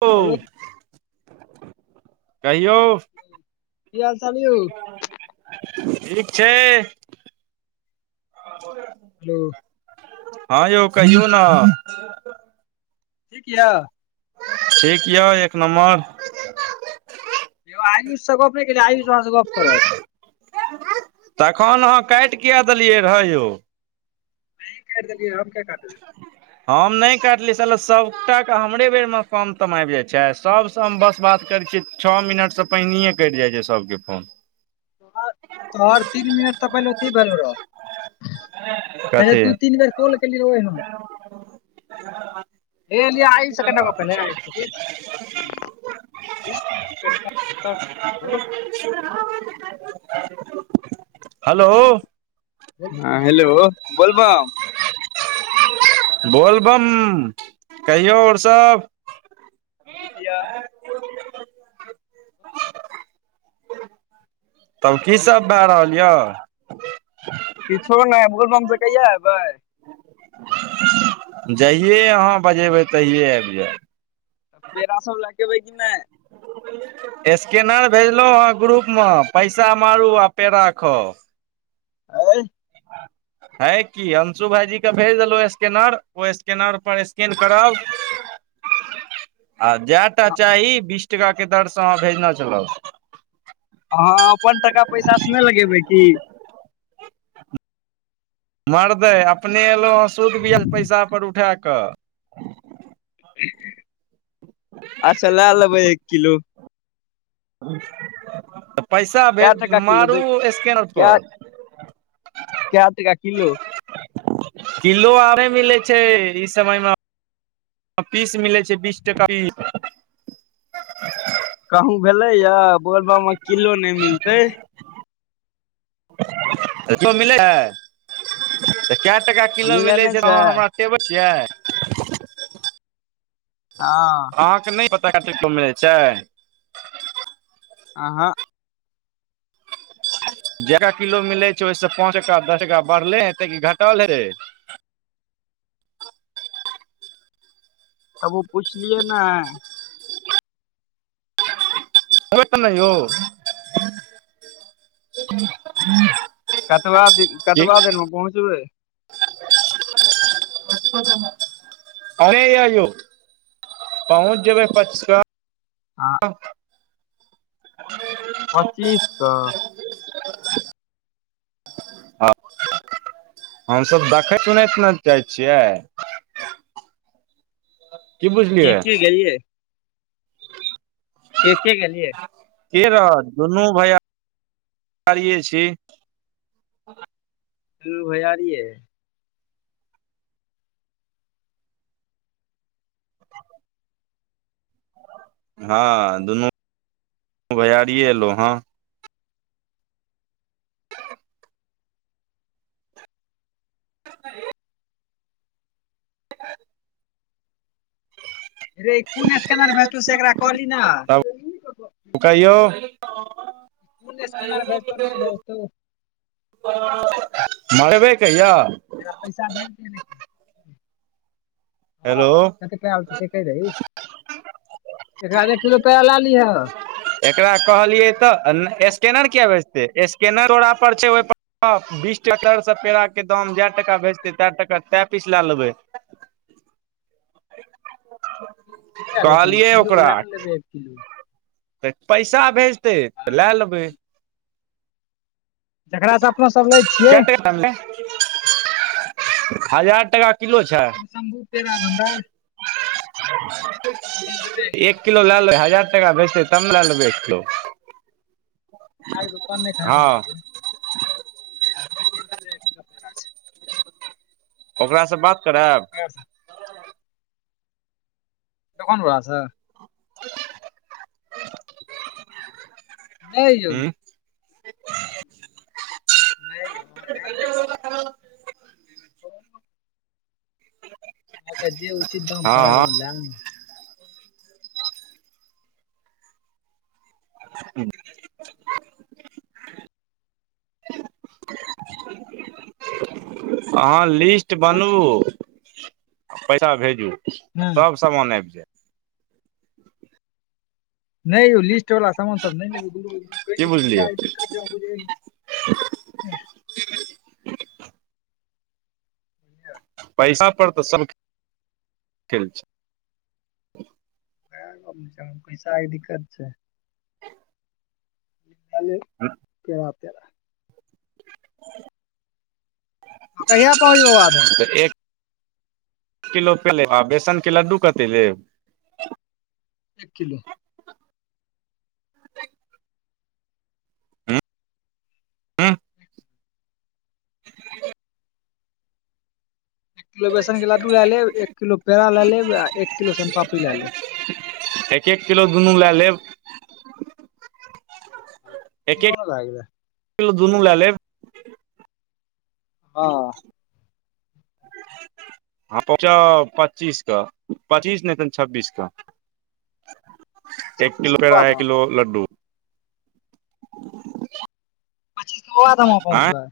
यौ हेलो कहियौ। की हाल -चाल यौ ठीक छैय। हेलो हँ यौ कहियौ न। ठीक या? ठीक यऽ एक नम्बर। यौ आयुषस सँ गप नै केलियै आयुष अहाँँ से गप करत। तखन अहाँ काइट कियए देलियै रहए यौ? अहि केैट देलियै हम किये काटबै। हम नै काटली साला सबटा के हमरे बेर में काम तम आइब जाय छै सब। सब सँ हम बात करै छियै छ मिनट सँ पहिनेैहे कैट जाय छै सबके फोन। तोहर तीन मिनट तऽ पहिलेथी भेल रहौ। पहिले कथी तू तीन बेर कॉल केलि रहि होय हम। ए लियै आयुष से कना गप भेलै आयुष से के [unintelligible] ई की [unintelligible] [unintelligible] हलो हँ हेलो बोलबम बोलबम कहियौ और सब? ठीक या। तब की सब भअ रहल यऽ? किछो नै बोलबम से कहिया एयबै? जहिए आहाँ बजेबै तहिए आइब जेएब। पेरा सब लए के अबैय कि नै? [unintelligible] स्कैनर भेजलौ हेँ ग्रुप मे पैसा मारू आ पेरा खाऊ। अय हैय की अंशु भाईजी के भेज देलौ स्कैनर ओ स्कैनर पर स्कैन करब। [inaudible] आ जएटा चाही बीस टका के दरसँ आहाँ भेजने चलब। आहाँ अपन टका पैसा से नै लगेबै की? मरदै अपने एलौ है सूध बीआ पैसा पर उठा कऽ। अच्छा लए लेबै एक किलो। तऽ पैसा भे कै टका किलो मारू दै स्कैनर कै पर। [unintelligible] कए टका किलो? किलो आरे मिलै छै ई समय मे। पीस मिलै छै बीस टका पीस। कहूँ भेलेै या बोलबम मे किलो नै मिलते। तो मिले ए तै कएट किलो मिलै मिले नहि छै अहाँ हमरा [unintelligible] छियै। हाँ। अहाँके नै पता [unintelligible] मिलै छै। आहाँ जेकरा किलो मिलै छै ओय से पाँंच टका दस टका बढ़ले हेते की घटल हेते। आब उ पुछलियए नै? होएत नै यौ। कतबा दिन, की कतबा देर मे पहुँचबै। एने यै यौ पहुँच जेबै पच स हां। पच्चीस सौ [unintelligible] [inaudible] हां हम सब देखैत सुनैत नै जाए छियै। [unintelligible] के-के गेलिए? के-के गेलियै? के रहत दुनू भैया रीये छी। दूनू भैयारिये? हाॅं दुनू भैयारिये अयलो हें। रे ई कुन स्कैनर भेजतो से एकरा कहली नै? तब कहियौ? कोन स्कैनर भेजतौ नहि [unintelligible] भेजतौ मरबे कहिया। एकरा पैसा भेज दीहे रे। हेलो। कै लेतो से कैह दही, एकरा लै एक किलो पैरा लाए लीहा। एकरा कहलियै तऽ नै स्कैनर किया बेेजतै स्केैनर तोरा पर छै ओय पर हां बीस टाका दर से पेड़ाके दाम जै टाका भेजतै तए टाका तै पीस लए लेबै। लै लेथिए कहलियै किलो लैन लेबै एक किलो। तै पैसा भेजतै तऽ हँ लए लेबै। जकरा से अपना सब लै छियै कै टका [unintelligible] हजार टका किलो छै? शंभु पेरा भण्डार। सौ टके एक छै किलो लए लेबै हजार टका भैजते तब नै लए लेबै एक किलो। आय दुकान नै खाए हँ जैनाए छै। [inaudible] ओकरा से बात कराएब। ककरा से? दोकान बला से? नय यौ। हँ नै यौ अहां लै नै लैब अहां। तैय जे उचित दाम पड़े हँ ल लेए नैय। ह [unintelligible] [inaudible] अहाँ लिस्ट बनबू, पैसा भेजू। सब समान आबि जाइत। नय यौ लिस्ट वला समान सब नहि लेबै। की बुझलियै। जे अहाॅं बुझै रहियै। पैसा पर तऽ सब खेल छैय। वएह गप नैय छैय, अहाॅं के पैसा आइ दिक्कत छैय। लेएलेब पेड़ा-तेड़ा। कहिया पहुँचबै बाबा धाम तऽ एक एक किलो पेड़ा लेब, बेसनके लड्डू कते लेब। एक किलो। ह एक किलो बेसन के लड्डू लए लेब, एक किलो पेड़ा लए लेब आ एक किलो सोम पापड़ी लए लेब। एक-एक किलो दुनू लए लेब। एक तीनो नैय भए गेलै। एक किलो दुनू लए लेब। हां। हम पहुचब पच्चीस क पच्चीस नैय त छब्बीस के। [inaudible] एक छब्बीस किलो के पेड़ा, एक बाबाधाम किलो लड्डू। पचीस के अहाॅं बबाधाम आँय पहुँचबै।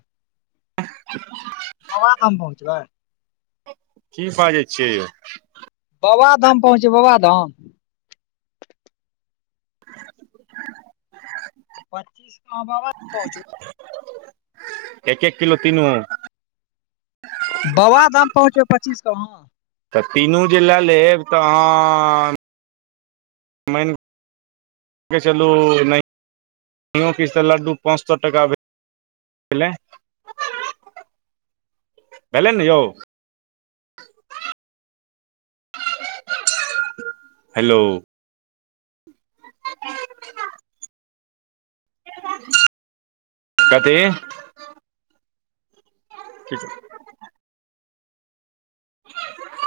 [inaudible] बबा धाम पहुँचबै। की बाजै छियै यै। बबाधाम पहुँचे बबाधाम। पच्चीस मे अहाॅं बाबाधाम पहुंच। एक-एक किलो तिनु। बबाधाम पहुँचबै पच्चीस कऽ अहाँ। तऽ तीनू जे लए लेब तऽ तहान। मैन मेनके चलु नहियो किछ तऽ लड्डू पाँच सो टका भेल। लैय भेलल नहि यौ। अ [inaudible] हलो। आ [inaudible] कथी। किछ [inaudible]